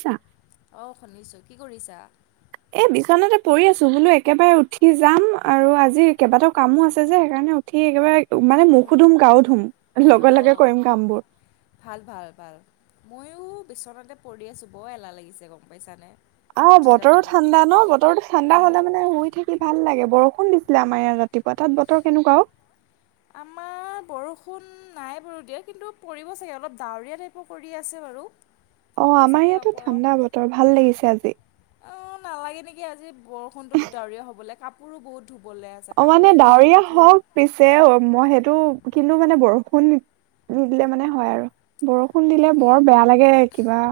ছা অহ' শুনিছো কি কৰিছা? এ, বিচনাতে পৰি আছো বোলো একেবাৰে উঠি যাম আৰু আজি কেইবাটাও কামো আছে যে সেইকাৰণে উঠি একেবাৰে মানে মুখো ধুম, গাও ধুম লগে লগে অঁ কৰিম কামবোৰ। ভাল ভাল ভাল। ময়ো বিচনাতে পৰি আছো, বৰ এলাহ লাগিছে গম পাইছানে? উঠি অ'বতৰো যাবলৈ ঠাণ্ডা ন? বতৰতো ঠাণ্ডা উম। হলে মানে শুই থাকি ভাল লাগে। বৰষুণ দি ছিলে আমাৰ ইয়াত ৰাতিপুৱা তাত বতৰ কেনেকোৱা অ? আমাৰ বৰষুণ নাই বাৰু দিয়া। কিন্তু, পৰিব চাগে অলপ ডাৱৰীয়া টাইপৰ কৰি আছে বাৰু। অ' আমাৰ ইয়াতো ঠাণ্ডা বতৰ ভাল লাগিছে। আজি অ 'নালাগে নেকি আজি বৰষুণটো ডাৱৰীয়া হবলে। কাপ অ' মানে ডাৱৰীয়া ধুই হওক পিছে মই সেইটো কিন্তু মানে বৰষুণ নিদিলে মানে হয় আৰু। বৰষুণ দিলে তাকে বৰ বেয়া লাগে কিবা।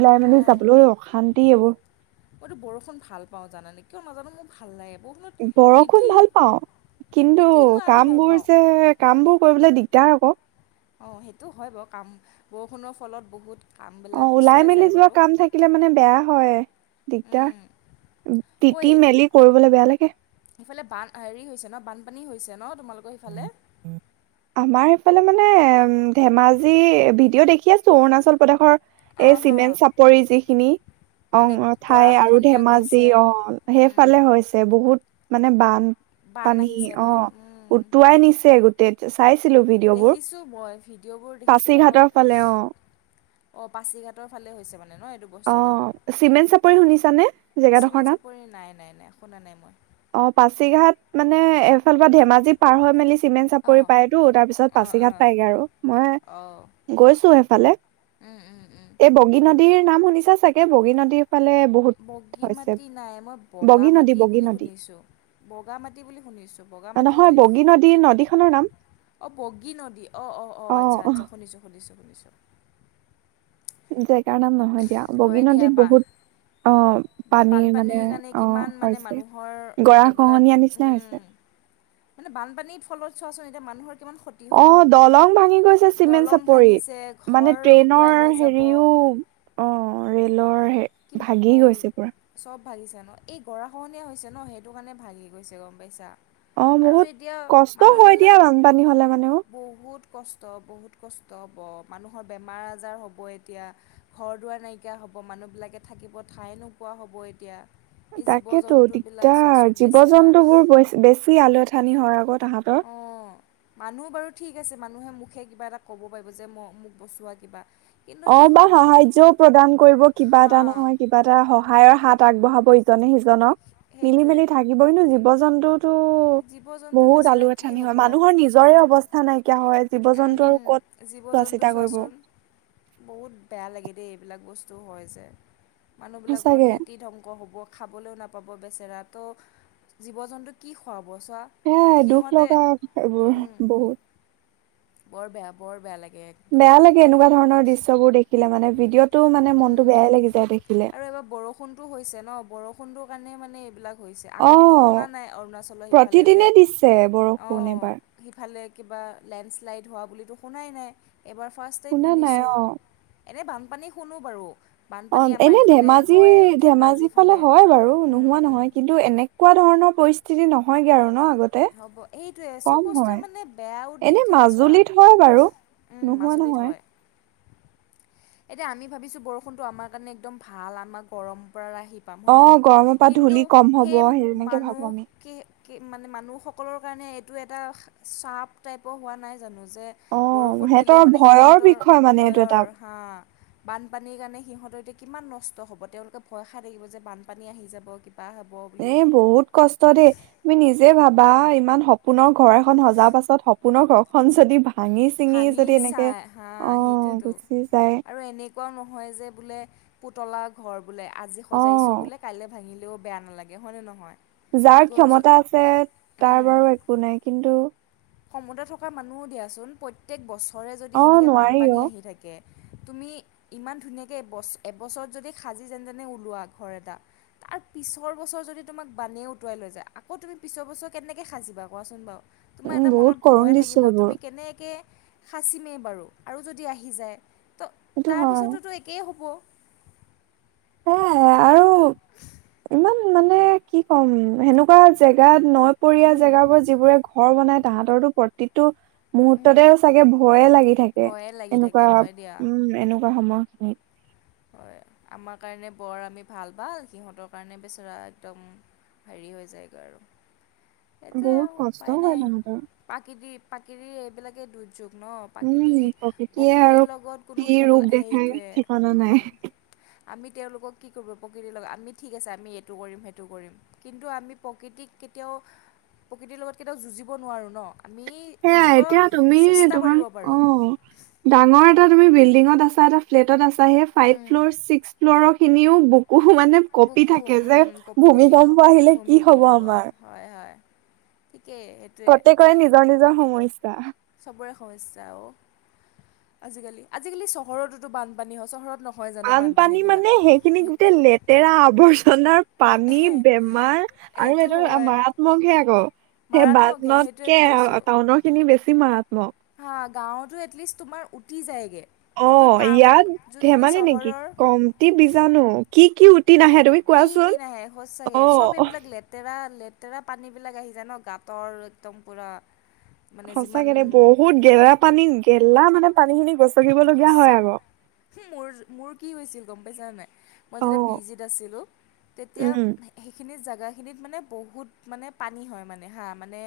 ওলাই মানি অঁ যাবলৈ অশান্তি এইবোৰ। মইতো বৰষুণ ভাল পাওঁ জানানে? কিয় নাজানো মোৰ ভাল লাগে। বৰষুণত বৰষুণ তিতি ভাল পাওঁ কিন্তু তিতি মই আৰু কাম ভাল বোৰ পাওঁ। যে কাম বোৰ কৰিবলৈ দিগ দাৰ আক। অ, সেইটো হয় বাৰু কাম বৰষুণৰ ফলত বহুত কামবিলাক অ' ওলাই পিছুৱাই মেলি যায় যোৱা বাৰু কাম থাকিলে মানে বেয়া হয়, উম, দিগদাৰ। তিতি-মেলি কৰিবলৈ বেয়া লাগে। ইফালে বান হেৰি হৈছে ন বানপানী হৈছে ন তোমালোকৰ সেইফালে? আমাৰ এফালে মানে উম ধেমাজি ভিডিঅ' দেখি আছো অৰুণাচল প্ৰদেশৰ এই অঁ হ চিমেণ্ট চাপৰি যিখিনি মানে অ' ঠাই আৰু গৰাখহনীয়া ধেমাজি গৈছে অ উম, সেইফালে হৈছে বহুত মানে বান বানপানী আহিছে ন অ' উম, উটুৱাই নিছে গোটেই চাই দেখিছো, মই ভিডিঅ'বোৰ দেখিছো নহয়। পাছিঘাটৰ ফালে অ অ, পাছিঘাটৰ ফালে হৈছে বাৰু ন এইটো অ বস্তুটো চিমেণ্ট চাপৰি শুনিছানে জেগাডোখৰ চিমেণ্ট নাম চাপৰি নাই, নাই, নাই শুনা নাই মই। অ, পাছিঘাট মানে এফালৰ পৰা ধেমাজি পাৰ হৈ মেলি চিমেণ্ট-চাপৰি অঁ পায়তো তাৰ পিছত অঁ পাচিঘাট অঁ পায়গে আৰু। মই অঁ গৈছো এফালে উম উম উম এই বগী নদীৰ নাম শুনিছা চাগে বগী নদীৰ? ফালে বহুত বগী হৈছে মাটি নাই, মই বগা বগী নদী মাটি বগী বুলি নদী শুনিছো। বগা মাটি বুলি শুনিছো বগা মাটিতো নহয় ই বগী নদী নদীখনৰ নাম অ' বগী নদী অ অ অ আচ্ছা আচ্ছা শুনিছো শুনিছো। শুনিছো। জেগাৰ নাম নহয় দিয়া। বগী দিয়া নদীত বা বহুত অ' পানীৰ মানে বানপানীৰ কাৰণে অ কিমান মানে হৈছে মানুহৰ গৰা এইবিলাক খহনীয়া নিচিনা হৈছে উম মানে বানপানীৰ ফলত চোৱাচোন এতিয়া মানুহৰ কিমান ক্ষতি অ, হ'ব দলং ভাঙি গৈছে, চিমেণ্ট দলং ভাঙিছে চাপৰিত। মানে ঘৰ উটুৱাই লৈ ট্ৰেইনৰ যাব হেৰিও অ, ৰেলৰ হে কি ভাগি অঁ গৈছে পুৰা। চব ভাগিছে ন? এই গৰা খহনীয়া হৈছে ন? সেইটো কাৰণে ভাগি গৈছে গম পাইছা। অ আৰু 'বহুত এতিয়া কষ্ট হয় মানুহবিলাক দিয়া। পানী হ'লে মানে অ। বহুত কষ্ট বহুত কষ্ট হ'ব মানুহৰ বেমাৰ-আজাৰ হ'ব এতিয়া। ঘৰ দুৱাৰ নাইকিয়া হ'ব। হ'ব মানুহবিলাকে থাকিব ঠাই নোপোৱা হ'ব এতিয়া। এই জীৱ তাকেতো জন্তুবিলাক চোৱাচোন দিগদাৰ। বেচেৰা জীৱ-জন্তু বোৰ বে বেছি আলু এথানি হয় আকৌ। তাহাঁতৰ অ' মানুহ বাৰু ঠিক আছে। মানুহে মুখে কিবা এটা ক'ব পাৰিব যে ম মোক বচোৱা কিবা। কিন্তু অ' বা সিহঁত সাহায্য প্ৰদান কৰিব কিবা হা এটা নহয়, কিবা এটা সহায়ৰ হাত আগবঢ়াবই। জনক সেইটোৱে মিলি-মিলি থাকিবই নো জীৱ-জন্তুতো জীৱ জন্তু বহুত আলু বেচেৰা কি আথানী হয় হ'ব মানুহৰ নিজৰে অৱস্থা নাইকিয়া হয়। জীৱ উম জন্তু আৰু হুম ক'ত চোৱা জীৱ-জন্তু চিতা কৰিব চোৱাচোন। বহুত বেয়া লাগে দেই এইবিলাক বস্তু হয় যে মানুহবিলাকৰ সঁচাকে খেতি ধ্বংস হ'ব। খাবলৈও নাপাব বেচেৰা ত' জীৱ-জন্তু কি খুৱাব। চোৱা হেয়া দুখ সিহঁতে লগা এইবোৰ বহুত। বৰ বেয়া, বৰ বেয়া লাগে- একদম বেয়া লাগে এনেকুৱা ধৰণৰ দৃশ্যবোৰ দেখিলে মানে ভিডিঅ'ত উম আৰু এইবাৰ বৰষুণটো হৈছে ন বৰষুণটো কাৰণে মানে এইবিলাক - হৈছে অ আগতেতো শুনা নাই অৰুণাচলৰ সিফালে যে প্ৰতিদিনে দিছে অ বৰষুণ এবাৰ সিফালে - কিবা লেণ্ডশ্লাইড হোৱা বুলিতো শুনাই নাই এবাৰ ফাৰ্ষ্ট টাইম শুনা নাই শুনিছোঁ। অ এনে বানপানী শুনো বাৰু। অ বানপানী আমাৰ এনে ইফালে হয় ধেমাজি-ধেমাজি ধেমাজিৰ ফালে হয় বাৰু নোহোৱা নহয় কিন্তু এনেকুৱা ধৰণৰ - পৰিস্থিতি নহয়গে আৰু ন। আগতে হ'ব সেইটোৱেই চব কম বস্তুৱে হয় মানে বেয়াও দিন এনে থাকে চোৱা। মাজুলীত হয় বাৰু উম নোহোৱা মাজুলীত নহয়। হয় এতিয়া আমি ভাবিছোঁ বৰষুণটো আমাৰ কাৰণে একদম ভাল আমাৰ গৰম - পৰা আহি পাম অ হয়নে নহয়। গৰমৰ পৰা কিন্তু ধূলি কম হব সেই তেনেকে ভাবো মানুহ আমি কি কি মানে মানুহ- সকলৰ কাৰণে এইটো এটা চাপ টাইপৰ হোৱা নাই - জানোঁ যে অ বৰষুণ দিলে সিহঁতৰ মানে ভয়ৰ সিহঁতৰ বিষয় মানে এইটো ভয়ৰ এটা হা বানপানীৰ কাৰণে সিহঁত- এতিয়া কিমান নষ্ট হ'ব তেওঁলোকে ভয় খাই থাকিব যে বানপানী আহি যাব - এ বহুত কষ্ট দেই তুমি নিজে ভাব - বা ইমান সপোনৰ ঘৰ এখন সজা পাছত সপোনৰ ঘৰখন যদি - ভাঙি চাই হা সেইটোতো গুচি যায় আৰু এনেকুৱাও নহয় যে বোলে - পুতলা ঘৰ বোলে আজি অ সজাইছোঁ বোলে কাইলৈ ভাঙিলেও বেয়া নালাগে হয়নে নহয়। যাৰ ক্ষমতা আছে তাৰ বাৰু একো নাই কিন্তু সমুদ্ৰ থকা মানুহো দিয়াচোন প্ৰত্যেক বছৰে যদি অ সেনেকে নোৱাৰি বানপানী অ আহি থাকে। তুমি ইমান ধুনীয়াকে এবছৰত যদি সাজি যেনতেনে ওলোৱা ঘৰ এটা - আৰু পিছৰ বছৰ যদি তোমাক বানে উটুৱাই লৈ যায়। আকৌ তুমি পিছৰ বছৰ কেনেকৈ সাজিবা কোৱাচোন বাৰু। তোমাৰ উম এটা বহুত মনত কৰুণ ভয় দৃশ্য থাকিব এইবোৰ তুমি কেনেকৈ সাঁচিমেই বাৰু আৰু যদি আহি যায়। তো সেইটো হয় তাৰপিছতো একেই হ'ব। সেয়াই আৰু ইমান। মানে কি ক'ম সেনেকুৱা জেগাত নৈপৰীয়া উম, জেগাবোৰ যি বোৰ ঘৰ বনাই - তাহঁতৰো প্ৰতিটো - উম, মুহুৰ্ততে চাগে ভয়ে লাগি থাকে হয়ে লাগি থাকে এনেকুৱা হয় দিয়া উম এনেকুৱা সময়। হুম। হয় আমাৰ কাৰণে বৰ আমি ভাল-বা সিহঁতৰ কাৰণে বেচেৰা একদম - হেৰি হৈ যায় গৈ আৰু। সেইটোৱেই বহুত কষ্ট উপায় হয় নাই তাহাঁতৰ পাকিৰি-পাকিৰি এইবিলাকে দু যুগ ন, উম প্ৰাকৃতি প্ৰকৃতিয়ে আৰু প্ৰকৃতিৰ লগত কি কোনো খেল ৰূপ দেখাই সেইটোৱেই ঠিকনা [inaudible] আমি তেওঁলোকক কি কৰিব প্ৰকৃতিৰ লগত আমি ঠিক আছে আমি এইটো কৰিম সেইটো কৰিম, কিন্তু আমি প্ৰকৃতিক কেতিয়াও প্ৰকৃতিৰ লগত কেতিয়াও যুঁজিব নোৱাৰোঁ ন। আমি সেয়া যুঁজিব এতিয়া তুমি চেষ্টা তোমাৰ কৰিব পাৰোঁ অঁ ডাঙৰ এটা তুমি বিল্ডিঙত আছা এটা ফ্লেটত আছা সেই ফাইভ উম। ফ্ল'ৰ, ছিক্স ফ্ল'ৰখিনিও ব কুহু মানে কঁপি বুকু থাকে যে উম, কঁপি থাকিব ভূমিকম্প আহিলে কি হব ভূমিকম্প আমাৰ। হয় হয় ঠিকেই সেইটোৱে প্ৰত্যেকৰে নিজৰ-নিজৰ সমস্যা। চবৰে সমস্যা অঁ, আজিকালি-আজিকালি চহৰতো বানপানী হয় চহৰত নহয় জানো বানপানী বানপানীবিলাক মানে সেইখিনি সেইটো গোটেই লেতেৰা আৱৰ্জনাৰ পানী, বেমাৰ আৰু সেইটো এইটো হয় মাৰাত্মক হে আকৌ। সেই মাৰাত্মকে সেইটোৱেতো বানতকে কৈছোঁ টাউনৰ খিনি বেছি মাৰাত্মক। হা গাঁৱতো এটলিষ্ট তোমাৰ উটি যায়গে। অ ইয়াত ধেমালি নেকি চহৰৰ কমটি বিজাণু কি কি উ কি কি নাহে সঁচাকে চব অ'। এইবিলাক লেতেৰা লে লেতেৰা পানী বিলাক আহি যায় ন গাঁতৰ একদম পুৰা। সঁচাকেৰে বহুত গেলা পানী, গেলা মানে পানী খিনি গৈছ সচা, মোৰ মোৰ কি হৈছিল গম পাইছা নাই? মই যেতিয়া পি অ' জিত আছিলোঁ, তেতিয়া উম সেইখিনি জাগাত সেইখিনিত মানে বহুত পানী হয় মানে হা মানে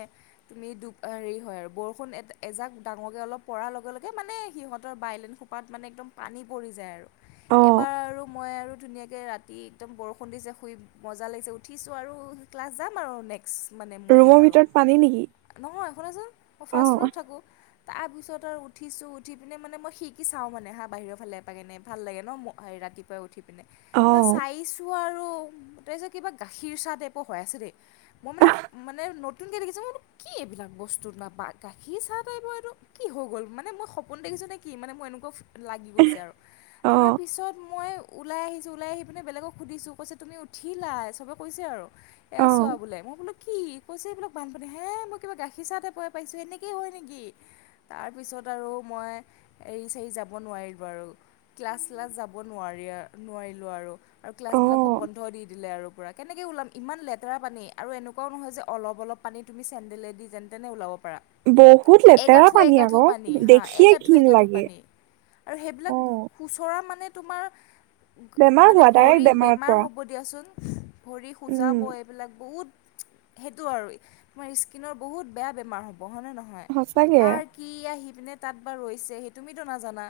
তুমি হেৰি হয় বৰষুণ এ এজাক ডাঙৰকৈ অলপ পৰাৰ লগে লগে মানে সিহঁত ত বাইলেন খোপাত মানে একদম পানী পৰি যায় আৰু অ' এবাৰ আৰু মই আৰু ধুনীয়াকৈ ৰাতি একদম বৰষুণ দিছে শুই মজা লাগিছে উঠিছো আৰু ক্লাছ যাম আৰু এনেকে ক্স মানে মৰ্ণিং ৰুমৰ আৰু ভিতৰত পানী নেকি? নহয় শুনাচোন ফাৰ্ষ্ট অ' ফ্ল'ৰত থাকোঁ। তাৰ পিছত আৰু উঠিছো উঠি পিনে মানে মই খিৰকি চাওঁ মানে হা বাহিৰৰ ফালে এ এপাক এনে ভাল লাগে ন ম ৰাতিপুৱাই উঠি পিনে তাৰ অ' চাইছোঁ আৰু ত যে কিবা গাখীৰ চাহ টাইপৰ হোৱা আছে দেই, মই মানে মানে নতুনকে দেখিছো মই বোলো কি এইবিলাক? বস্তু নাপাই গাখীৰ চাহ টাইপটো কি হৈ গ'ল? মানে মই স পোন দেখিছ নে কি? মানে মোৰ এনেকুৱা লাগি গৈছে আৰু অ' তাৰপিছত মই ওলাই আহিছোঁ, ওলাই আহি পিনে বেলেগক সুধিছোঁ কৈছে তুমি উঠিলা চবে কৈছে আৰু এয়া চোৱা অ' বোলে। মই বোলো কি কৈছে এই বোলাক বানপানী হে মই কিবা গাখীৰ চাহ টাইপৰ পাইছোঁ এনেকৈ হয় নেকি? তাৰপিছত আৰু মই এৰি চৰি যাব নোৱাৰিলো বাৰু ক্লাছ ক্লাছ যাব নোৱাৰি আ নোৱাৰিলোঁ আৰু আৰু ক্লাছবিলাকো অ' বন্ধ দি দিলে আৰু পূৰা কেনেকৈ ওলাম ইমান লেতেৰা পানী আৰু এনেকুৱাও নহয় যে অলপ অলপ পানী তুমি চেণ্ডেলে দি যেনতেনে ওলাব পাৰা বহুত লেতেৰা পানী আকৌ দেখি একাআঠু একআঠু পানী, আৰু সেইবিলাক অ', খুচৰা মানে তোমাৰ বেমাৰ মানে হোৱা ডাইৰেক্ট ভৰি বেমাৰত বেমাৰ পৰা হ'ব দিয়াচোন। ভৰি উম খুজাব এইবিলাক বহুত সেইটো আৰু তোমাৰ স্কিনৰ বহুত বেয়া বেমাৰ হ'ব। হয় নে নহয়? সঁচাকে কাৰ কি আহি পিনে তাত বা ৰৈছে সেই তুমিতো নাজানা।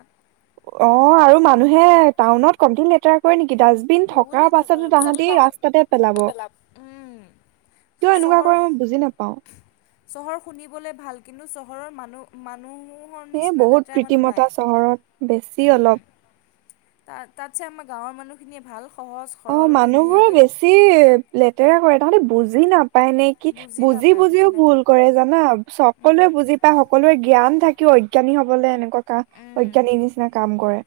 অ আৰু মানুহে টাউনত কমটি লেতেৰা কৰে নে ডাষ্টবিন বহুত থকাৰ লেতেৰা কৰে পাছতো বহুত তাহাঁতি ৰাস্তাতে পেলাব। লেতেৰা উম কিয় এনেকুৱা চহৰ, কৰে মই বুজি নাপাও চহৰ শুনিবলৈ ভাল। কিন্তু চহৰৰ মানুহ মানুহ এ নিচিনা বহুত লেতেৰা নাই কৃত্ৰিমতা চহৰত। বেছি উম, অলপ ত তাতছে আমাৰ গাঁৱৰ মানুহখিনিয়ে ভাল। সহজ অ সৰল মানুহবোৰে ধুনীয়াকৈ বেছি লেতেৰা কৰে, তাহতে বুজি নাপ পায় নে কি বুজি বুজিও ভুল কৰে জানা সকলোৱে উম বুজি পায় সকলোৰে জ্ঞান থাকে। কি অজ্ঞানী হ'বলে এনেকুৱা উম অজ্ঞানি নিচিনা কাম কৰে,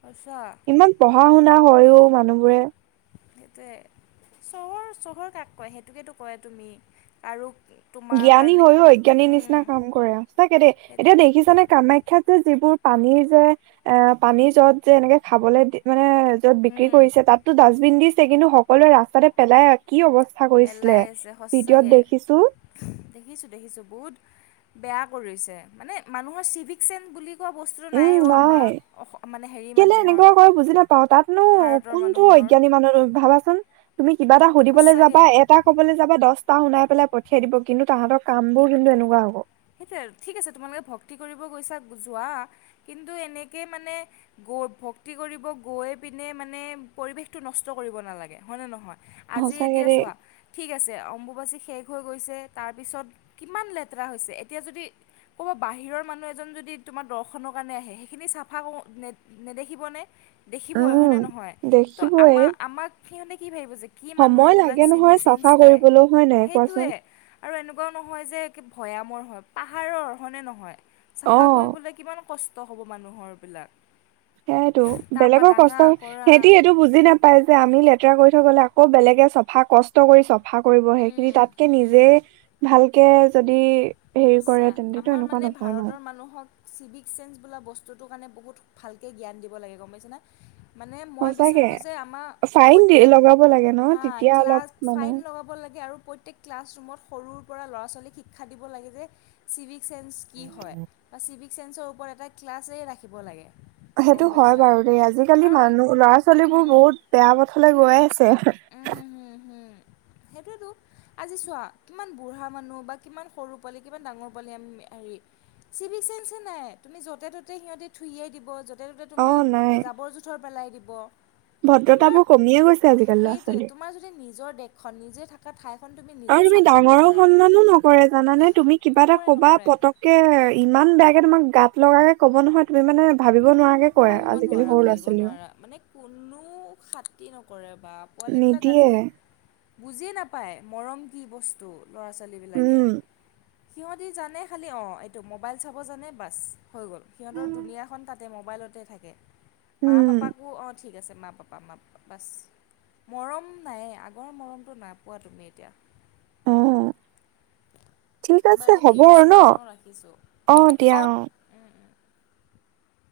সঁচা ইমান পঢ়া-শুনা না হয়ও মানুহবোৰে সেইটোৱে চহৰ চহৰ কাক কয় সেইটোকেতো কয় তুমি আৰু তোমাৰ জ্ঞানী কাৰণে হৈয়ও অজ্ঞানীৰ উম নিচিনা কাম সঁচাকে দেই সেইটো এতিয়া দেখিছানে কামাখ্যাত যে যিবোৰ পানীৰ জাৰ অ পানীৰ জাৰত যে এনেকে খাবলৈ দি মানে য'ত বিক্ৰী উম কৰিছে তাতো ডাষ্টবিন দিছে কিন্তু সকলোৱে ৰাস্তাতে পেলাই কি অৱস্থা। কৰিছিলে পেলাই আছে সঁচাকৈ ভিডিঅ' ত দেখিছো। দেখিছোঁ দেখিছোঁ বহুত বেয়া কৰিছে মানে মানুহৰ চিভিক চেন্ বুলি কোৱা বস্তুটো উম অ' নাই আমাৰ মানে হেৰি কেলে মানুহৰ এনেকুৱা কৰে বুজি নাপাওঁ তাত নো ভাৰতৰ কোনটো মানুহৰ জ্ঞানী মানুহ ভাবা চোন তুমি কিবা এটা সুধিবলে যাবা সঁচাকৈ এটা কবলে যাবা দছ শুনাই পেলাই পঠিয়াই দিব কিন্তু তাহাঁতৰ কাম বোৰ কিন্তু এনেকুৱা হ'ব। সেইটোৱে ঠিক আছে তোমালোকে ভক্তি কৰিব গৈছা যোৱা। কিন্তু এনেকে মানে ভক্তি কৰিব গৈ পিনে মানে পৰিৱেশটো নষ্ট কৰিব নালাগে। হয়নে নহয়? আজি সঁচাকে এতিয়া দেই চোৱা, ঠিক আছে অম্বুবাচী শেষ হৈ গৈছে তাৰ পিছত কিমান লেতেৰা হৈছে। এতিয়া যদি ক'বা বাহিৰৰ মানুহ এজন যদি তোমাৰ দৰ্শনৰ কাৰণে আহে সেইখিনি চাফা [unintelligible] নেদেখিব নে? দেখিব হয় উম, নে নহয়? কিন্ত আম দেখিবয়ে আমাক সিহঁতে কি ভাবিব কি মানুহ সময় এইবিলাক লাগে চি নহয় চেন চাফা নাই। কৰিবলৈও হয় নাই কোৱাচোন? সেইটোয়ে আৰু এনেকুৱাও নহয় যে ভৈয়ামৰ হয়। পাহাৰৰ অৰ্হনে নহয়? চাফা অ'। কৰিবলৈ কিমান কষ্ট হ'ব মানুহৰবিলাক। সেইয়েতটো তাৰপৰা বেলেগৰ ডাঙা কষ্টৰ কৰা সিহঁতি সেইটো বুজি নাপাই যে আমি লেতেৰা কৰি থ গ'লে আক আকৌ বেলেগে চফা কষ্ট কৰি চফা কৰিবহে খিনি উম তাতকে উম নিজে ভাল কে যদি হেৰি কৰে আচ্ছা তেন্তেতো আমাৰ এনেকুৱা মানে নকয় ন' ভাৰতৰ মানুহক চিভিক-চেন্স বোলা বস্তুটোৰ কাৰণে বহুত ভালকৈ জ্ঞান দিব লাগে গম পাইছেনে। মানে মই সঁচাকে। বিচাৰোঁ যে আমাৰ ফাইন দি প্ৰত্যেক লগাব লাগে ন' হা তেতিয়া অলপ ক্লাছ মানে ফাইন লগাব লাগে আৰু প্ৰত্যেক ক্লাছৰুমত সৰুৰ পৰা ল'ৰা-ছোৱালীক শিক্ষা দিব লাগে যে চিভিক চেস কি হয় বা চিভিক চেন্সৰ ওপৰত এটা ক্লাছে ৰাখিব লাগে। গম সেইটো হয় পাইছা বাৰু দেই। আজিকালি মানুহ ল'ৰা-ছোৱালী বোৰ কাৰণ বহুত বেয়া পথলৈ গৈ আছে। উম হম উম। সেইটতো আজি চোৱা কিমান বুঢ়া মানুহ বা কিমান সৰু পোৱালি কিমান ডাঙৰ পোৱালি আমি হেৰি চিভ চেসন নাই। তুমি যতে ত'তে সিহঁতে থুইয়াই দিব তাতে ততে তোমাৰ জাবৰ জোঁথৰ পেলাই দিব। ভদ্ৰতা বোৰ কমিয়ে গৈছে আজি। সেইটোয়ে তোমাৰ যদি নিজৰ দেশখন নিজে থকা ঠাই আৰু তুমি ডাঙৰো সন্মানো নকৰে জানানে? তুমি কিবা এটা নকৰে কবা নকৰে পতককে ইমান তোমাক গাত লগাকে ক'ব নহয় তুমি মে ভাবিব নোৱাৰাকে কয় ভাবিব আজিকালি নোৱাৰা সৰু ল'ৰা ভাবিব ছোৱালীয়েও নোৱাৰা। মানে কোনো খতি নকৰে বা পোৱালিবিলাক নিদিয়ে আজি বুজিয় নাপায় মৰম কি বস্তু। ল'ৰা-ছোৱালীবিলাকে? উম সিহঁতি জানে খালি অ' এইটো মোৱাইল চাব জানে বাছ হৈ গ'ল। সিহঁতৰ দুুনীয়াখন তাতে মোৱাইলতে তে থাকে উম মা-পাপাকো অ' ঠিক আছে মা পাপা মা পাপা বাছ। মৰম নাই আগৰ মৰমটো নাপোৱা তুমি এতিয়া। অৱ। বাৰু ঠিক আছে দিয়া ন ৰাখিছো। অ 'উম, উম।